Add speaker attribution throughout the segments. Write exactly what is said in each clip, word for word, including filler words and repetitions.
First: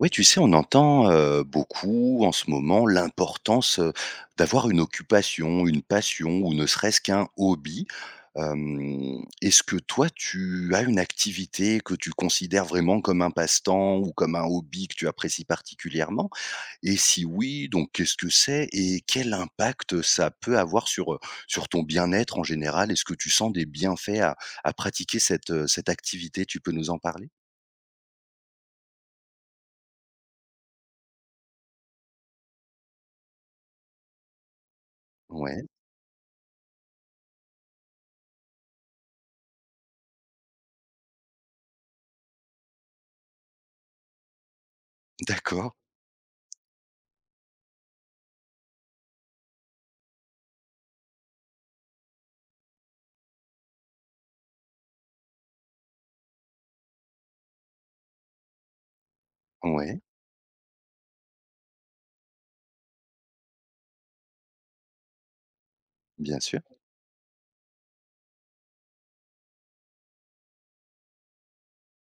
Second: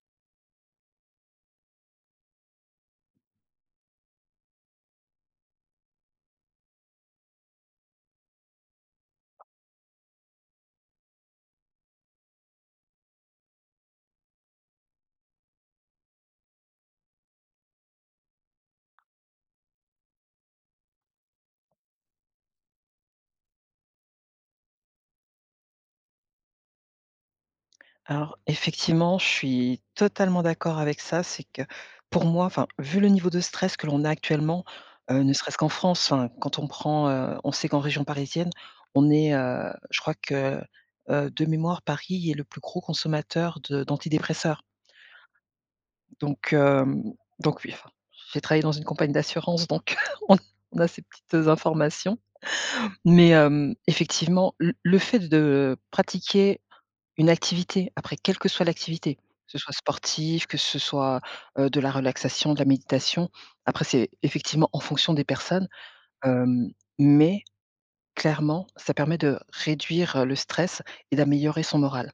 Speaker 1: Ouais, tu sais, on entend, heu, beaucoup en ce moment l'importance, heu, d'avoir une occupation, une passion ou ne serait-ce qu'un hobby. Hem, est-ce que toi, tu as une activité que tu considères vraiment comme un passe-temps ou comme un hobby que tu apprécies particulièrement? Et si oui, donc qu'est-ce que c'est? Et quel impact ça peut avoir sur, heu, sur ton bien-être en général? Est-ce que tu sens des bienfaits à à pratiquer cette, heu, cette activité? Tu peux nous en parler?
Speaker 2: Alors effectivement, je suis totalement d'accord avec ça. C'est que pour moi, enfin, vu le niveau de stress que l'on a actuellement, heu, ne serait-ce
Speaker 1: Ouais,
Speaker 2: qu'en France, enfin, quand on prend, heu, on sait qu'en région parisienne, on est, heu, je crois que, heu, de mémoire, Paris est le plus gros consommateur de d'antidépresseurs.
Speaker 1: d'accord.
Speaker 2: Donc hem, donc oui, enfin, j'ai travaillé dans une compagnie d'assurance, donc on on a ces petites informations. Mais hem, effectivement, le le fait de pratiquer une activité, après quelle que soit l'activité, que ce soit
Speaker 1: Ouais,
Speaker 2: sportif, que ce soit, heu, de la relaxation, de la méditation. Après c'est effectivement en fonction des personnes,
Speaker 1: bien sûr.
Speaker 2: hem, mais clairement, ça permet de réduire, heu, le stress et d'améliorer son moral.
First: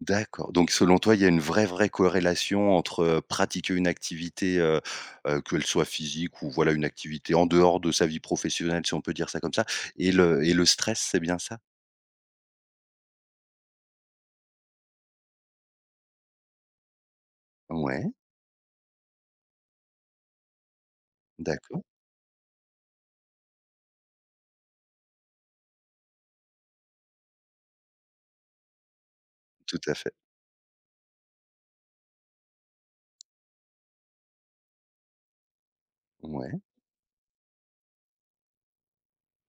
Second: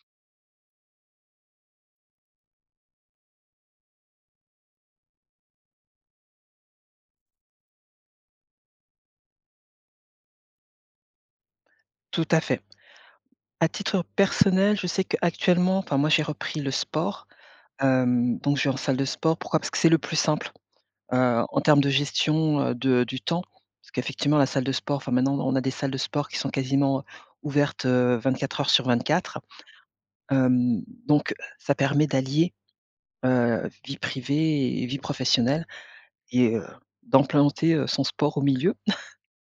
Speaker 1: D'accord, donc selon toi, il y a une vraie, vraie corrélation entre, heu, pratiquer une activité, heu heu, qu'elle soit physique ou voilà, une activité en dehors de sa vie professionnelle, si on peut dire ça comme ça et le et le stress, c'est bien ça?
Speaker 2: Tout à fait. À titre personnel, je sais qu'actuellement, enfin moi j'ai repris le sport,
Speaker 1: Ouais,
Speaker 2: hem, donc je vais en salle de sport. Pourquoi? Parce que c'est le plus simple. Heu, en termes
Speaker 1: d'accord,
Speaker 2: de gestion, heu, de du temps, parce qu'effectivement la salle de sport, enfin maintenant on a des salles de sport qui sont quasiment ouvertes, heu, vingt-quatre heures sur vingt-quatre.
Speaker 1: tout à fait,
Speaker 2: Hem, donc ça permet d'allier, heu, vie privée et vie professionnelle et
Speaker 1: ouais,
Speaker 2: heu, d'implanter, heu, son sport au milieu.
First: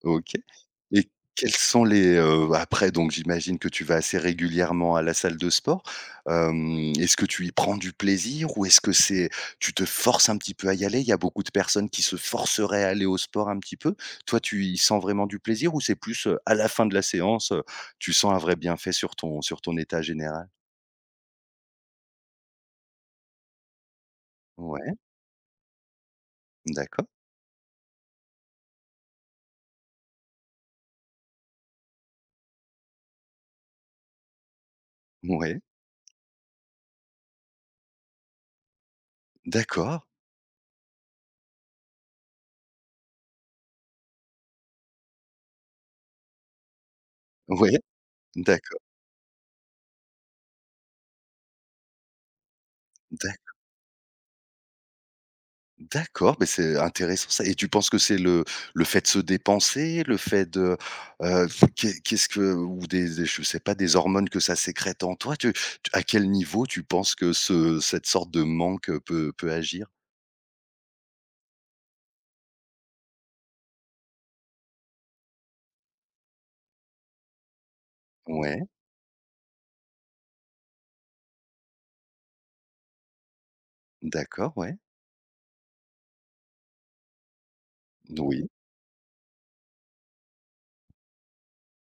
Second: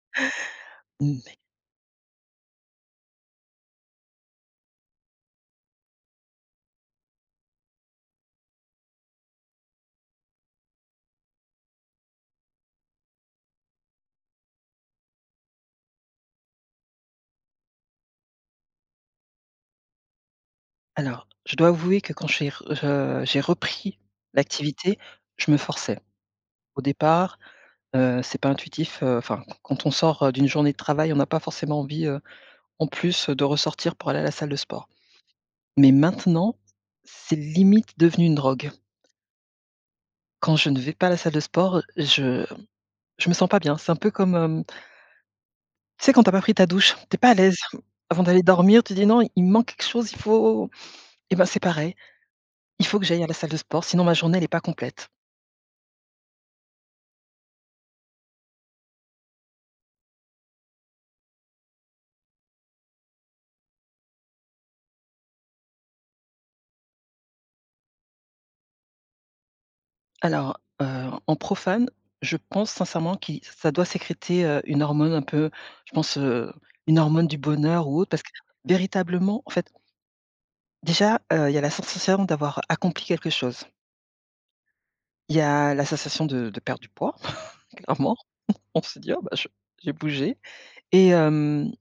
Speaker 1: OK. Et
Speaker 2: Mmh,
Speaker 1: quels sont les, heu, après donc j'imagine que tu vas assez régulièrement à la salle de sport. Hem, est-ce que tu y prends du plaisir ou est-ce que c'est tu te forces un petit peu à y aller? Il y a beaucoup de personnes qui se forceraient à aller au sport un petit peu. Toi, tu y sens vraiment du plaisir ou c'est plus, heu, à la fin de la séance, heu, tu sens un vrai bienfait sur ton sur ton état général?
Speaker 2: alors je dois avouer que quand j'ai re j'ai repris
Speaker 1: Ouais,
Speaker 2: l'activité, je me forçais. Au
Speaker 1: d'accord.
Speaker 2: départ, heu, c'est pas intuitif, heu, enfin quand on sort, heu, d'une journée de travail, on n'a pas forcément envie, heu, en plus de ressortir pour aller à la salle de sport.
Speaker 1: Ouais,
Speaker 2: Mais maintenant, c'est limite devenu une drogue.
Speaker 1: d'accord.
Speaker 2: Quand je ne vais pas à la salle de sport, je je me sens pas bien. C'est un peu comme, hem, tu sais quand tu as pas pris ta douche, tu es pas à l'aise.
Speaker 1: Ouais,
Speaker 2: Avant d'aller
Speaker 1: d'accord,
Speaker 2: dormir, tu dis: «Non, il me manque quelque chose, il faut», et ben, c'est pareil, il faut que j'aille à la
Speaker 1: d'ac
Speaker 2: salle de sport, sinon ma journée elle est pas complète.
Speaker 1: D'accord, mais c'est intéressant ça et tu penses que c'est le le fait de se dépenser, le fait de, heu, qu'est qu'est-ce que ou des des je sais pas, des hormones que ça sécrète en toi, tu tu à quel niveau tu penses que ce cette sorte de manque, peut peut agir?
Speaker 2: Alors, heu, en profane, je pense sincèrement qui ça doit sécréter, heu, une hormone un peu, je pense, heu, une hormone du bonheur ou autre, parce que
Speaker 1: Ouais,
Speaker 2: véritablement, en fait, déjà, heu, il y a la sensation d'avoir accompli quelque chose.
Speaker 1: d'accord, ouais.
Speaker 2: Il y a la sensation de de perdre du poids, clairement.
Speaker 1: Oui,
Speaker 2: On se dit: «Ah bah, je j'ai bougé», et hem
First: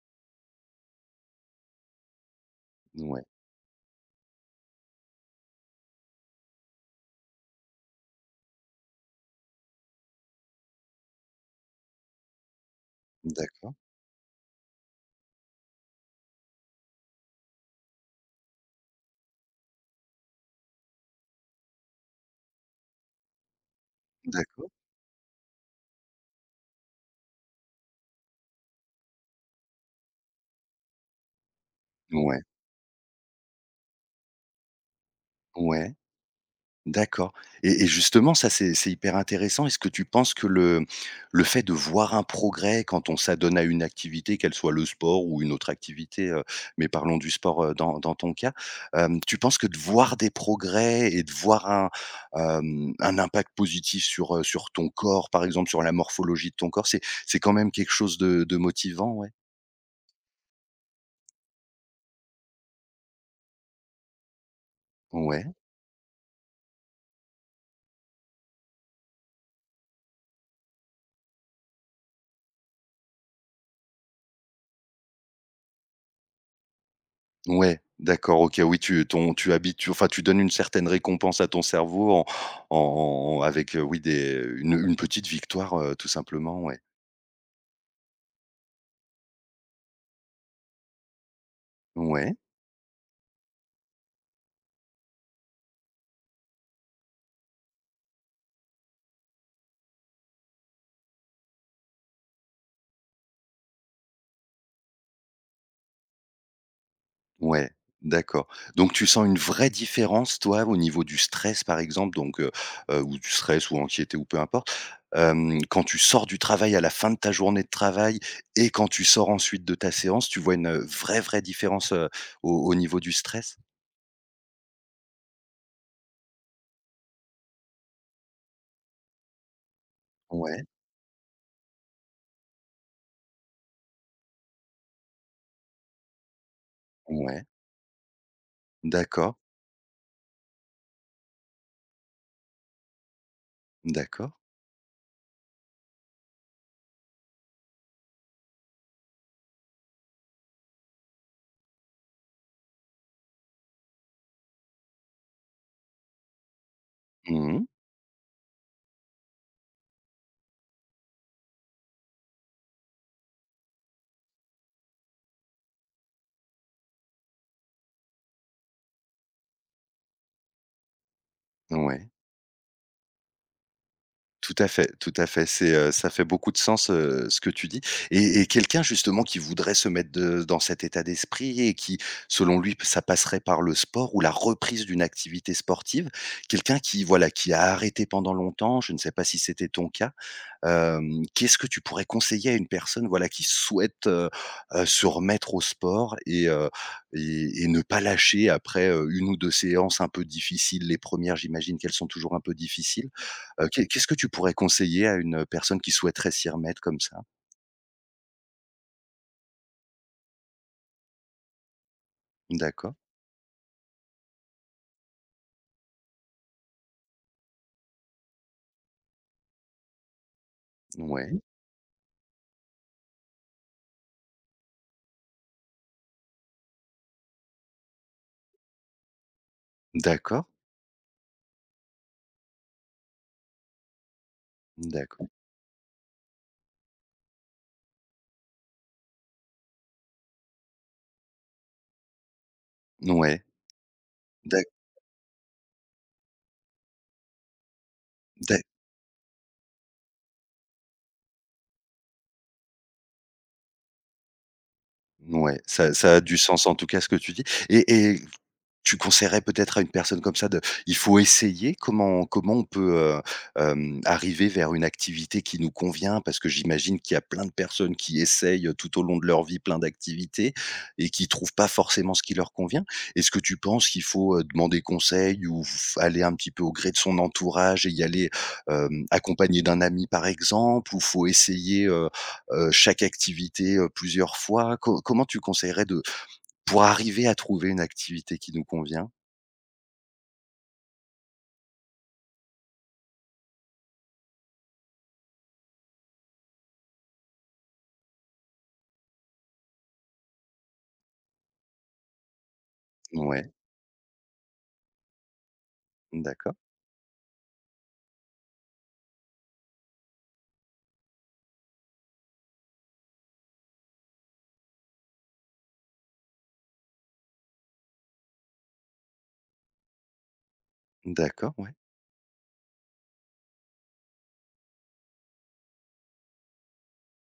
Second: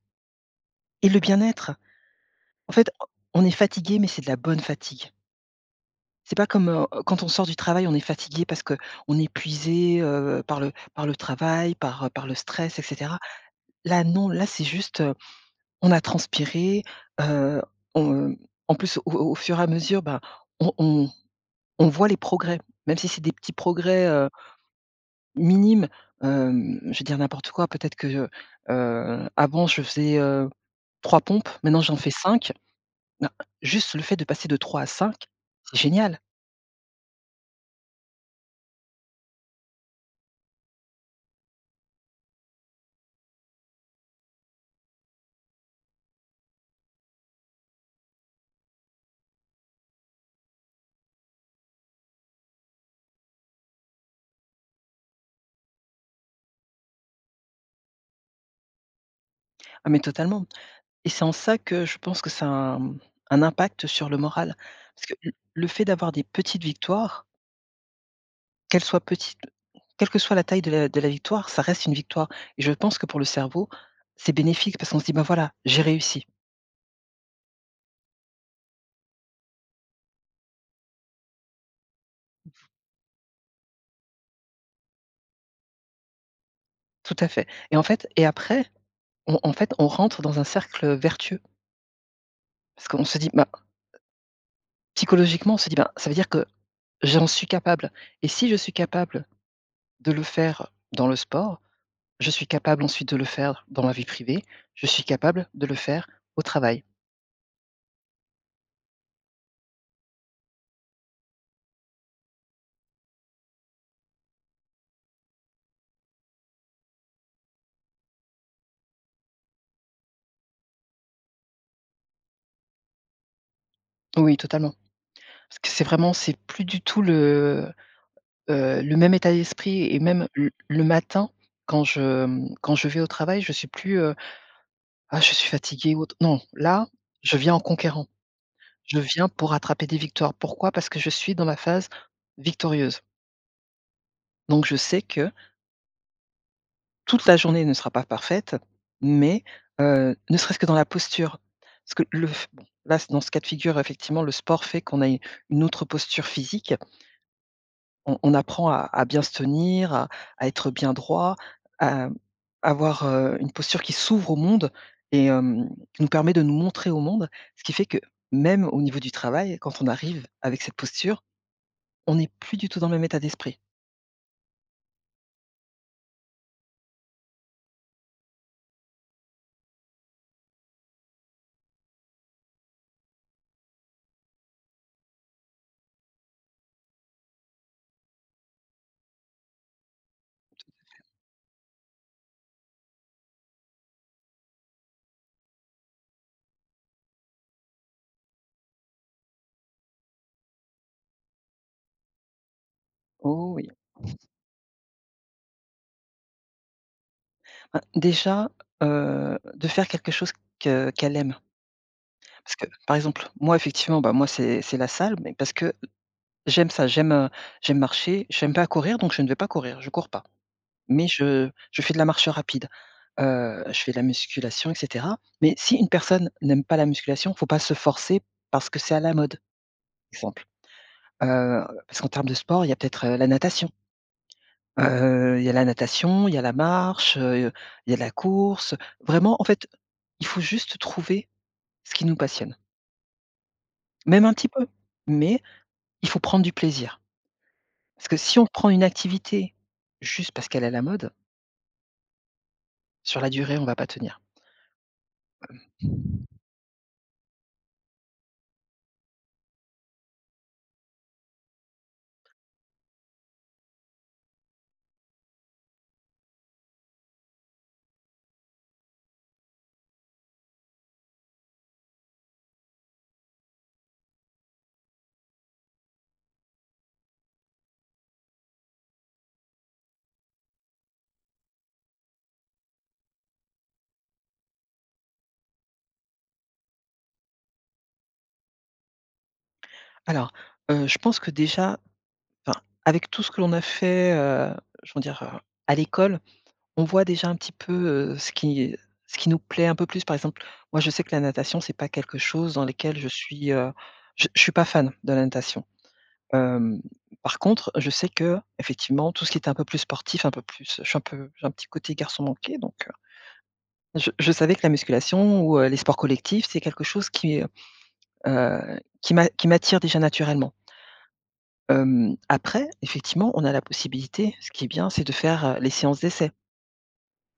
Speaker 2: et le bien-être. En fait,
Speaker 1: ouais,
Speaker 2: on est fatigué, mais c'est de la bonne fatigue. C'est pas comme, heu, quand on sort du travail, on est fatigué parce que on est épuisé, heu, par le par le travail, par, par le stress, et cetera.
Speaker 1: d'accord,
Speaker 2: Là non, là c'est juste, heu, on a transpiré, heu, on, en plus au au fur et à mesure, ben on on on voit les progrès, même si c'est des petits progrès,
Speaker 1: d'accord,
Speaker 2: minime. hem, je vais dire n'importe quoi, peut-être que, heu avant je faisais, heu, trois pompes, maintenant j'en fais
Speaker 1: ouais,
Speaker 2: cinq. Non, juste le fait de passer de trois à cinq, c'est
Speaker 1: ouais.
Speaker 2: génial.
Speaker 1: D'accord et et justement ça c'est c'est hyper intéressant. Est-ce que tu penses que le le fait de voir un progrès quand on s'adonne à une activité, qu'elle soit le sport ou une autre activité, heu, mais parlons du sport, heu, dans dans ton cas, hem, tu penses que de voir des progrès et de voir un, hem, un impact positif sur, heu, sur ton corps, par exemple sur la morphologie de ton corps, c'est c'est quand même quelque chose de de motivant, ouais?
Speaker 2: Ah mais totalement, et c'est en ça que je pense que ça a un un impact sur le moral. Parce que l
Speaker 1: Ouais.
Speaker 2: le fait d'avoir des petites victoires, qu'elles soient petites, quelle que soit la taille de la de la victoire, ça reste une victoire, et je pense que pour le cerveau, c'est bénéfique parce qu'on se dit: «Bah voilà, j'ai réussi».
Speaker 1: Ouais, d'accord, OK, oui, tu ton tu habitues enfin, tu donnes une certaine récompense à ton cerveau en en en avec, heu, oui, des une une petite victoire, heu, tout simplement, ouais.
Speaker 2: Tout à fait, et en fait et après, on en fait, on rentre dans un cercle vertueux.
Speaker 1: Ouais,
Speaker 2: Parce qu'on se dit, ben, psychologiquement, on se dit: «Ben, ça veut dire que j'en suis capable, et si je suis capable de le faire dans le sport, je suis capable ensuite de le faire dans ma vie privée, je suis capable de le faire au travail».
Speaker 1: ouais, d'accord. Donc tu sens une vraie différence, toi, au niveau du stress, par exemple, donc heu heu, ou du stress ou anxiété ou peu importe, hem, quand tu sors du travail à la fin de ta journée de travail et quand tu sors ensuite de ta séance, tu vois une, vraie, vraie différence, heu, au au niveau du stress?
Speaker 2: Oui, totalement. Parce que c'est vraiment c'est plus du tout le, heu, le même état d'esprit, et même le
Speaker 1: Ouais,
Speaker 2: le matin quand je, quand je vais au travail, je suis plus, heu: «Ah, je suis fatigué, ou autre». Non, là, je
Speaker 1: ouais,
Speaker 2: viens en conquérant. Je viens
Speaker 1: d'accord,
Speaker 2: pour attraper des victoires. Pourquoi? Parce que je suis dans ma phase victorieuse.
Speaker 1: d'accord.
Speaker 2: Donc je sais que toute la journée ne sera pas parfaite, mais heu, ne serait-ce que dans la posture. Parce que le f bon, là, c dans ce cas de figure, effectivement, le sport fait qu'on a u une autre posture physique.
Speaker 1: Mmh.
Speaker 2: On on apprend à à bien se tenir, à à être bien droit, à avoir, heu, une posture qui s'ouvre au monde, et hem, qui nous permet de nous montrer au monde. Ce qui fait que, même au niveau du travail, quand on arrive avec cette posture,
Speaker 1: Ouais,
Speaker 2: on n'est plus du tout dans le même état d'esprit.
Speaker 1: tout à fait, tout à fait. C'est, heu, ça fait beaucoup de sens, heu, ce que tu dis et et quelqu'un justement qui voudrait se mettre de dans cet état d'esprit et qui, selon lui, ça passerait par le sport ou la reprise d'une activité sportive. Quelqu'un qui, voilà, qui a arrêté pendant longtemps, je ne sais pas si c'était ton cas. Hem, qu'est-ce que tu pourrais conseiller à une personne, voilà, qui souhaite, heu heu, se remettre au sport et heu et et ne pas lâcher après, heu, une ou deux séances un peu difficiles? Les premières, j'imagine qu'elles sont toujours un peu difficiles.
Speaker 2: Oh
Speaker 1: Heu,
Speaker 2: oui.
Speaker 1: qu'est qu'est-ce que tu pourrais conseiller à une, personne qui souhaiterait s'y remettre comme ça?
Speaker 2: Bah, déjà, heu, de faire quelque chose que qu'elle aime. Parce que,
Speaker 1: D'accord,
Speaker 2: par exemple, moi effectivement, bah, moi c'est c'est la salle, mais parce que j'aime ça, j'aime, heu, j'aime marcher, j'aime pas courir, donc je ne vais pas courir, je cours pas. Mais
Speaker 1: ouais, Mmh.
Speaker 2: je je fais de la marche rapide, heu, je fais de la musculation, et cetera. Mais si une personne n'aime pas la musculation, faut pas se forcer parce que c'est à la mode, par
Speaker 1: d'accord,
Speaker 2: exemple. Heu, parce qu'en termes de sport, il y a peut-être, heu, la natation.
Speaker 1: d'accord,
Speaker 2: Heu, il y a la natation, il y a la marche, heu, il y a la course. Vraiment, en fait, il faut juste trouver ce qui nous passionne,
Speaker 1: ouais,
Speaker 2: même un petit
Speaker 1: d'ac
Speaker 2: peu, mais il faut prendre du plaisir. Parce que si on
Speaker 1: d'ac
Speaker 2: prend une activité juste parce qu'elle est à la mode, sur la durée, on va pas tenir.
Speaker 1: ouais, ça ça a du sens en tout cas ce que tu dis et et Tu conseillerais peut-être à une personne comme ça de il faut essayer? Comment comment on peut, heu, hem, arriver vers une activité qui nous convient? Parce que j'imagine qu'il y a plein de personnes qui essayent, tout au long de leur vie plein d'activités et qui trouvent pas forcément ce qui leur convient. Est-ce que tu penses qu'il faut, heu, demander conseil ou f aller un petit peu au gré de son entourage et y aller, hem, accompagné d'un ami par exemple? Ou faut essayer, heu heu, chaque activité, heu, plusieurs fois? Co comment tu conseillerais de pour arriver à trouver une activité qui nous convient?
Speaker 2: Alors, heu, je pense que déjà, enfin, avec tout ce que l'on a fait, heu, je veux dire, heu, à l'école, on voit déjà un petit peu, heu, ce qui ce qui nous plaît un peu plus. Par exemple, moi, je sais que la natation, c'est pas quelque chose dans lequel je
Speaker 1: Ouais,
Speaker 2: suis, heu, je je suis pas fan de la natation.
Speaker 1: d'accord,
Speaker 2: Hem, par contre, je sais qu'effectivement, tout ce qui était un peu plus sportif, un peu plus je suis un peu j'ai un petit côté garçon manqué, donc Je je savais que la musculation ou, heu, les sports collectifs, c'est quelque chose qui, heu qui m'a qui m'attire déjà naturellement.
Speaker 1: d'accord, ouais.
Speaker 2: Hem, après effectivement, on a la possibilité, ce qui est bien, c'est de faire, heu, les séances d'essai.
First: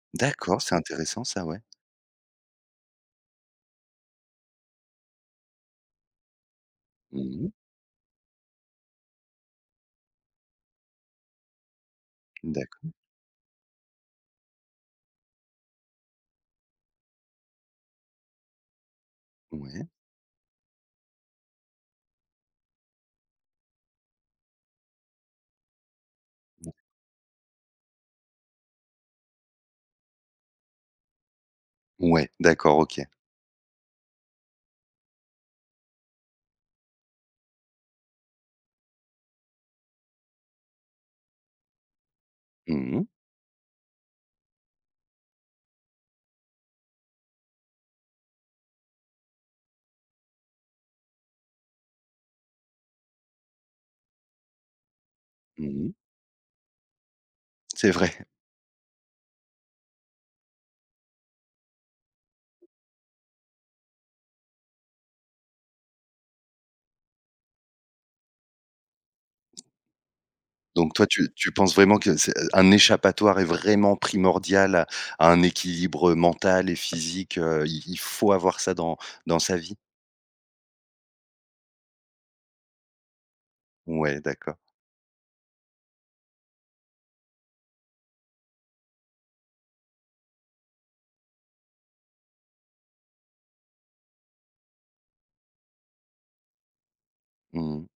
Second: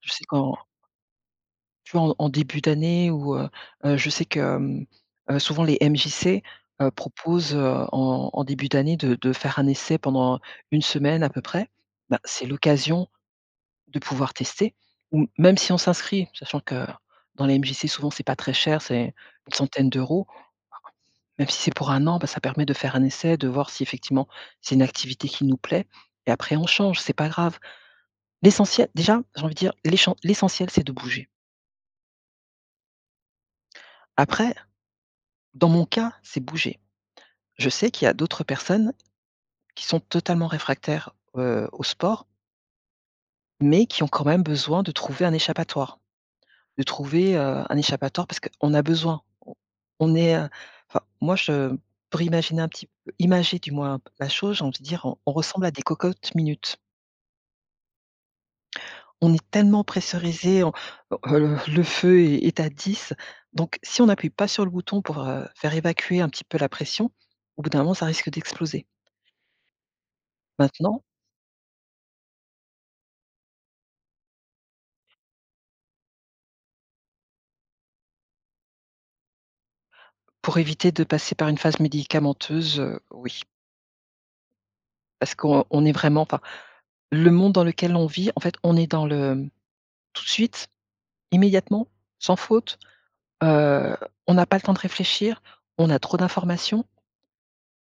Speaker 2: Je sais qu'en
Speaker 1: D'accord, c'est intéressant ça, ouais.
Speaker 2: tu vois, en en début d'année ou, heu heu, je sais que, hem, heu, souvent les M J C, heu,
Speaker 1: Mmh.
Speaker 2: proposent, heu, en en début d'année de de faire un essai pendant une semaine à peu près. Bah, c'est
Speaker 1: D'accord,
Speaker 2: l'occasion de pouvoir tester, ou même si on s'inscrit, sachant que dans les M J C souvent c'est pas très cher, c'est une
Speaker 1: ouais.
Speaker 2: centaine d'euros. Même si c'est pour un an, bah, ça permet de faire un essai, de voir si effectivement c'est une activité qui nous plaît, et après on change, c'est pas grave. L'essentiel déjà, j'ai envie de dire, l'échen l'essentiel c'est de bouger.
Speaker 1: Ouais, d'accord, OK.
Speaker 2: Après, dans mon cas, c'est bouger. Je sais qu'il y a d'autres personnes qui sont totalement réfractaires, heu, au sport,
Speaker 1: Mmh mh.
Speaker 2: mais qui ont quand même besoin de trouver un échappatoire, de trouver, heu, un échappatoire parce qu'on a besoin. On on est, heu, enfin moi je, pour imaginer un petit peu, imager du moins la chose, j'ai envie de dire, on on ressemble à des
Speaker 1: Mmh.
Speaker 2: cocottes minutes.
Speaker 1: C'est vrai.
Speaker 2: On est tellement pressurisé, on heu, le feu est est à dix. Donc si on n'appuie pas sur le bouton pour, heu, faire évacuer un petit peu la pression, au bout d'un moment, ça risque d'exploser.
Speaker 1: Donc
Speaker 2: Maintenant,
Speaker 1: toi, tu tu penses vraiment que c'est euh, un échappatoire est vraiment primordial à à un équilibre, mental et physique, heu, il il faut avoir ça dans dans sa vie?
Speaker 2: pour éviter de passer par une phase médicamenteuse, heu, oui,
Speaker 1: Ouais, d'accord.
Speaker 2: parce qu'on on est vraiment, enfin, le monde dans lequel on vit, en fait, on est dans le tout de suite, immédiatement, sans faute, heu, on n'a pas le temps de réfléchir, on a trop d'informations,
Speaker 1: Mmh.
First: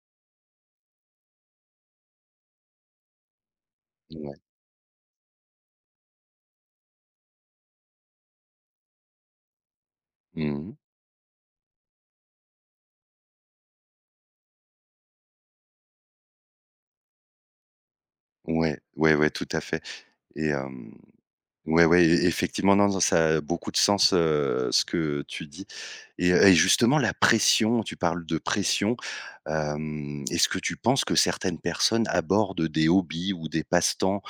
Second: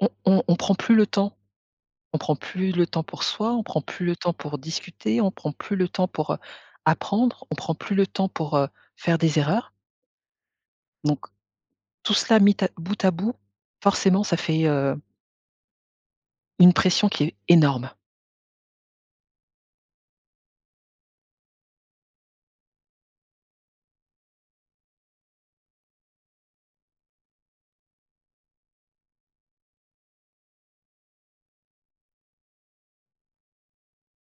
Speaker 2: on on on prend plus le temps. On prend plus le temps pour soi, on prend plus le temps
Speaker 1: Ouais.
Speaker 2: pour discuter, on prend plus le temps pour, heu, apprendre, on prend plus le temps pour, heu, faire des erreurs.
Speaker 1: Mmh.
Speaker 2: Donc tout cela mis à bout à bout, forcément ça fait, heu, une pression qui est énorme.
Speaker 1: Ouais, ouais, ouais, tout à fait et hem Ouais, ouais, e effectivement, non, non, ça a beaucoup de sens, heu, ce que tu dis et heu et justement la pression, tu parles de pression, hem, est-ce que tu penses que certaines personnes abordent des hobbies ou des passe-temps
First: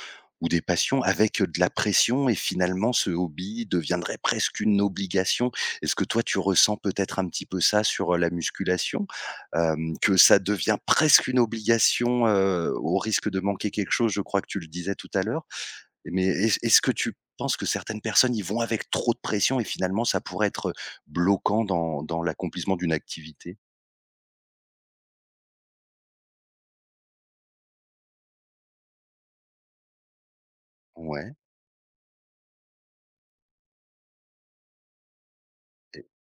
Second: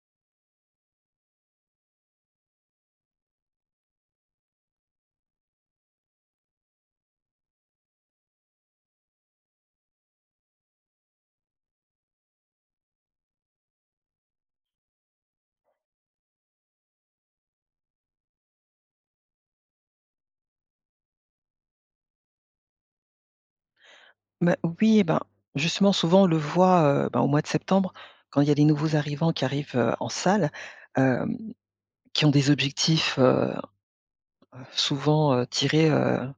Speaker 1: ou des passions avec, de la pression et finalement ce hobby deviendrait presque une obligation? Est-ce que toi tu ressens peut-être un petit peu ça sur, heu, la musculation? Hem, que ça devient presque une obligation, heu, au risque de manquer quelque chose, je crois que tu le disais tout à l'heure? Mais est-ce est-ce que tu penses que certaines personnes y vont avec trop de pression et finalement ça pourrait être bloquant dans dans l'accomplissement d'une activité?
Speaker 2: Bah, oui. Et ben justement, souvent on le voit, heu, ben, au mois de septembre, quand il y a les nouveaux arrivants qui arrivent, heu, en salle,
Speaker 1: Ouais
Speaker 2: hem, qui ont des objectifs, heu, souvent, heu, tirés,
Speaker 1: et
Speaker 2: heu,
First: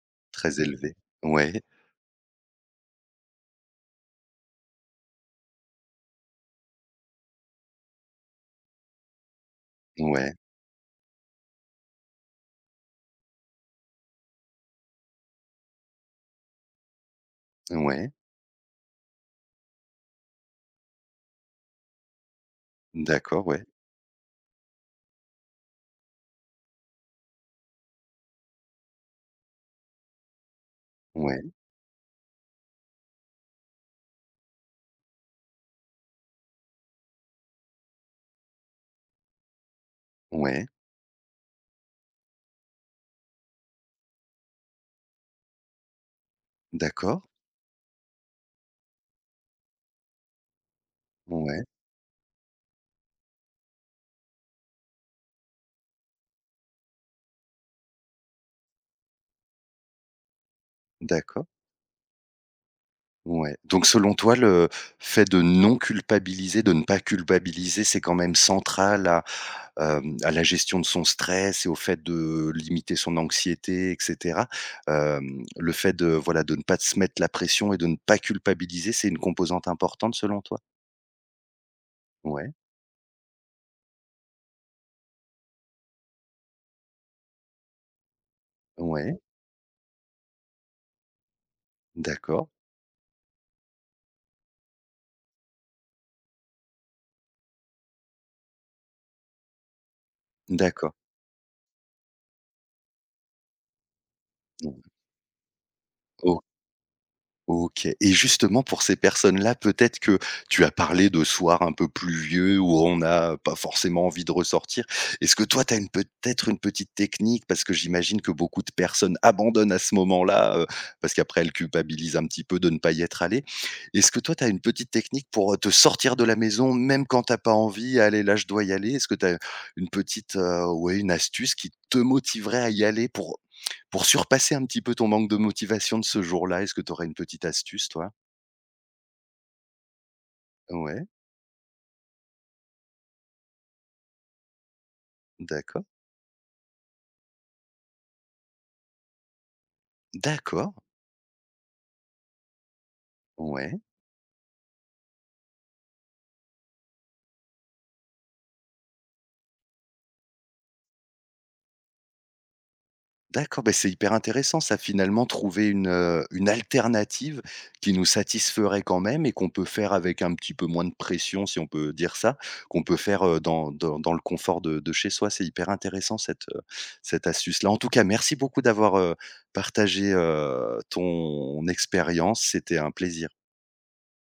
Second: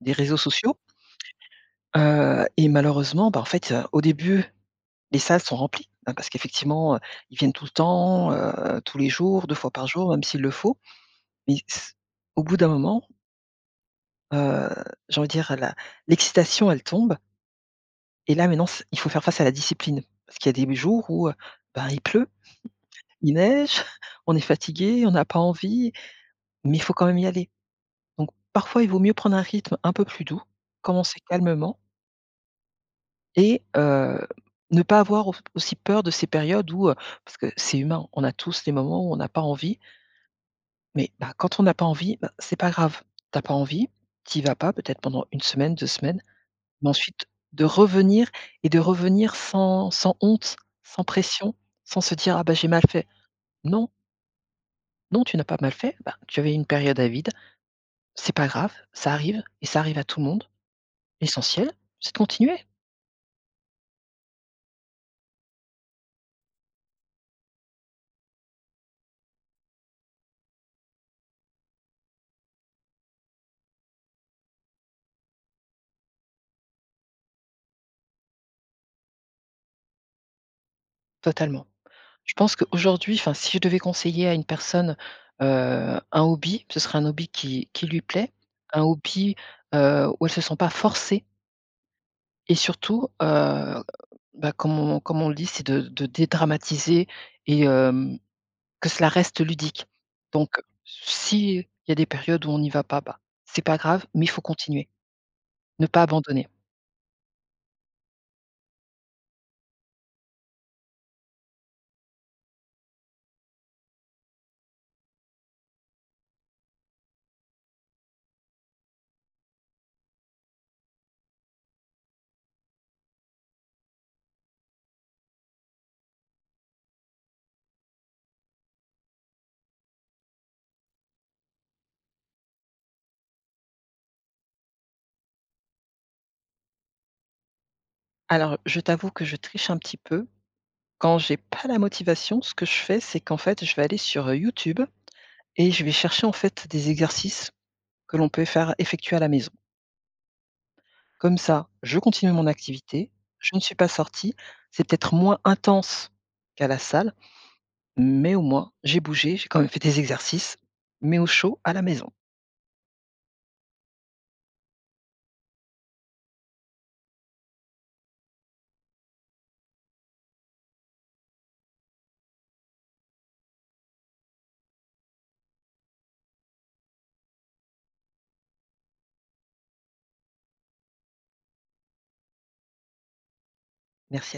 Speaker 2: des réseaux
Speaker 1: très
Speaker 2: sociaux,
Speaker 1: élevé. Ouais,
Speaker 2: heu et malheureusement, bah, en fait, heu, au début les salles sont remplies, hein, parce qu'effectivement, heu, ils viennent tout le temps, heu, tous les jours, deux fois par jour, même
Speaker 1: ouais,
Speaker 2: s'il le faut. Mais s au bout d'un moment, heu, j'ai envie de dire la l'excitation, elle tombe,
Speaker 1: ouais,
Speaker 2: et là maintenant c il faut faire face à la discipline. Parce qu'il y a des jours où, heu, ben, il pleut, il
Speaker 1: d'accord, ouais,
Speaker 2: neige, on est fatigué, on n'a pas envie, mais il faut quand même y aller. Donc parfois, il vaut mieux prendre un rythme un peu plus doux, commencer
Speaker 1: ouais,
Speaker 2: calmement et heu, ne pas avoir au aussi peur de ces périodes où, heu parce que c'est humain, on a tous des moments où on n'a pas envie.
Speaker 1: ouais,
Speaker 2: Mais, bah, quand on n'a pas envie, bah, c'est pas grave. T'as pas envie, t'y vas pas peut-être pendant une semaine, deux semaines, mais
Speaker 1: d'accord,
Speaker 2: ensuite de revenir, et de revenir sans sans honte, sans pression,
Speaker 1: ouais,
Speaker 2: sans se dire: «Ah bah, j'ai mal fait». Non, non, tu n'as pas mal fait, bah, tu avais une période à vide, c'est pas grave, ça arrive, et ça arrive à tout le monde.
Speaker 1: d'accord,
Speaker 2: L'essentiel, c'est de continuer.
Speaker 1: ouais. Donc selon toi, le fait de non culpabiliser, de ne pas culpabiliser, c'est quand même central à hem, à la gestion de son stress et au fait de limiter son anxiété et cetera. Hem, le fait de, voilà, de ne pas se mettre la pression et de ne pas culpabiliser, c'est une composante importante selon toi?
Speaker 2: Totalement. Je
Speaker 1: Ouais,
Speaker 2: pense qu'aujourd'hui, enfin, si je devais conseiller à une personne, heu, un hobby, ce serait un hobby qui qui lui plaît, un
Speaker 1: ouais,
Speaker 2: hobby, heu, où elle se sent pas forcée,
Speaker 1: d'accord,
Speaker 2: et surtout, heu, bah, comme on comme on le dit, c'est de de dédramatiser et hem, que cela reste ludique. Donc
Speaker 1: d'accord.
Speaker 2: s'il y a des périodes où on n'y va pas, bah, c'est pas grave, mais il faut continuer, ne pas
Speaker 1: Mmh.
Speaker 2: abandonner.
Speaker 1: OK et justement pour ces personnes-là, peut-être que tu as parlé de soirs un peu pluvieux où on n'a pas forcément envie de ressortir. Est-ce que toi, tu as une peut-être une petite technique? Parce que j'imagine que beaucoup de personnes abandonnent à ce moment-là, heu, parce qu'après elles culpabilisent un petit peu de ne pas y être allées. Est-ce que toi, tu as une petite technique pour, te sortir de la maison même quand tu as pas envie? «Allez, là, je dois y aller». Est-ce que tu as une petite, heu, ouais, une astuce qui te motiverait à y aller pour pour surpasser un petit peu ton manque de motivation de ce jour-là, est-ce que tu aurais une petite astuce, toi?
Speaker 2: Alors, je t'avoue que je triche un petit peu.
Speaker 1: Ouais,
Speaker 2: Quand j'ai pas la motivation, ce que je fais, c'est qu'en fait, je vais aller sur, heu, YouTube, et je
Speaker 1: d'accord.
Speaker 2: vais chercher, en fait, des exercices que l'on peut faire effectuer à la maison.
Speaker 1: D'accord,
Speaker 2: Comme ça, je continue mon activité, je ne suis
Speaker 1: ouais,
Speaker 2: pas sortie, c'est peut-être moins intense qu'à la salle, mais au moins j'ai bougé, j'ai quand même fait des exercices, mais au chaud à la maison.
Speaker 1: d'accord, Ben c'est hyper intéressant ça, finalement, trouver une, heu, une alternative qui nous satisferait quand même et qu'on peut faire avec un petit peu moins de pression, si on peut dire ça, qu'on peut faire, heu, dans dans dans le confort de de chez soi. C'est hyper intéressant cette, heu, cette astuce-là. En tout cas, merci beaucoup d'avoir, heu, partagé, heu, ton expérience. C'était un plaisir.
Speaker 2: Merci.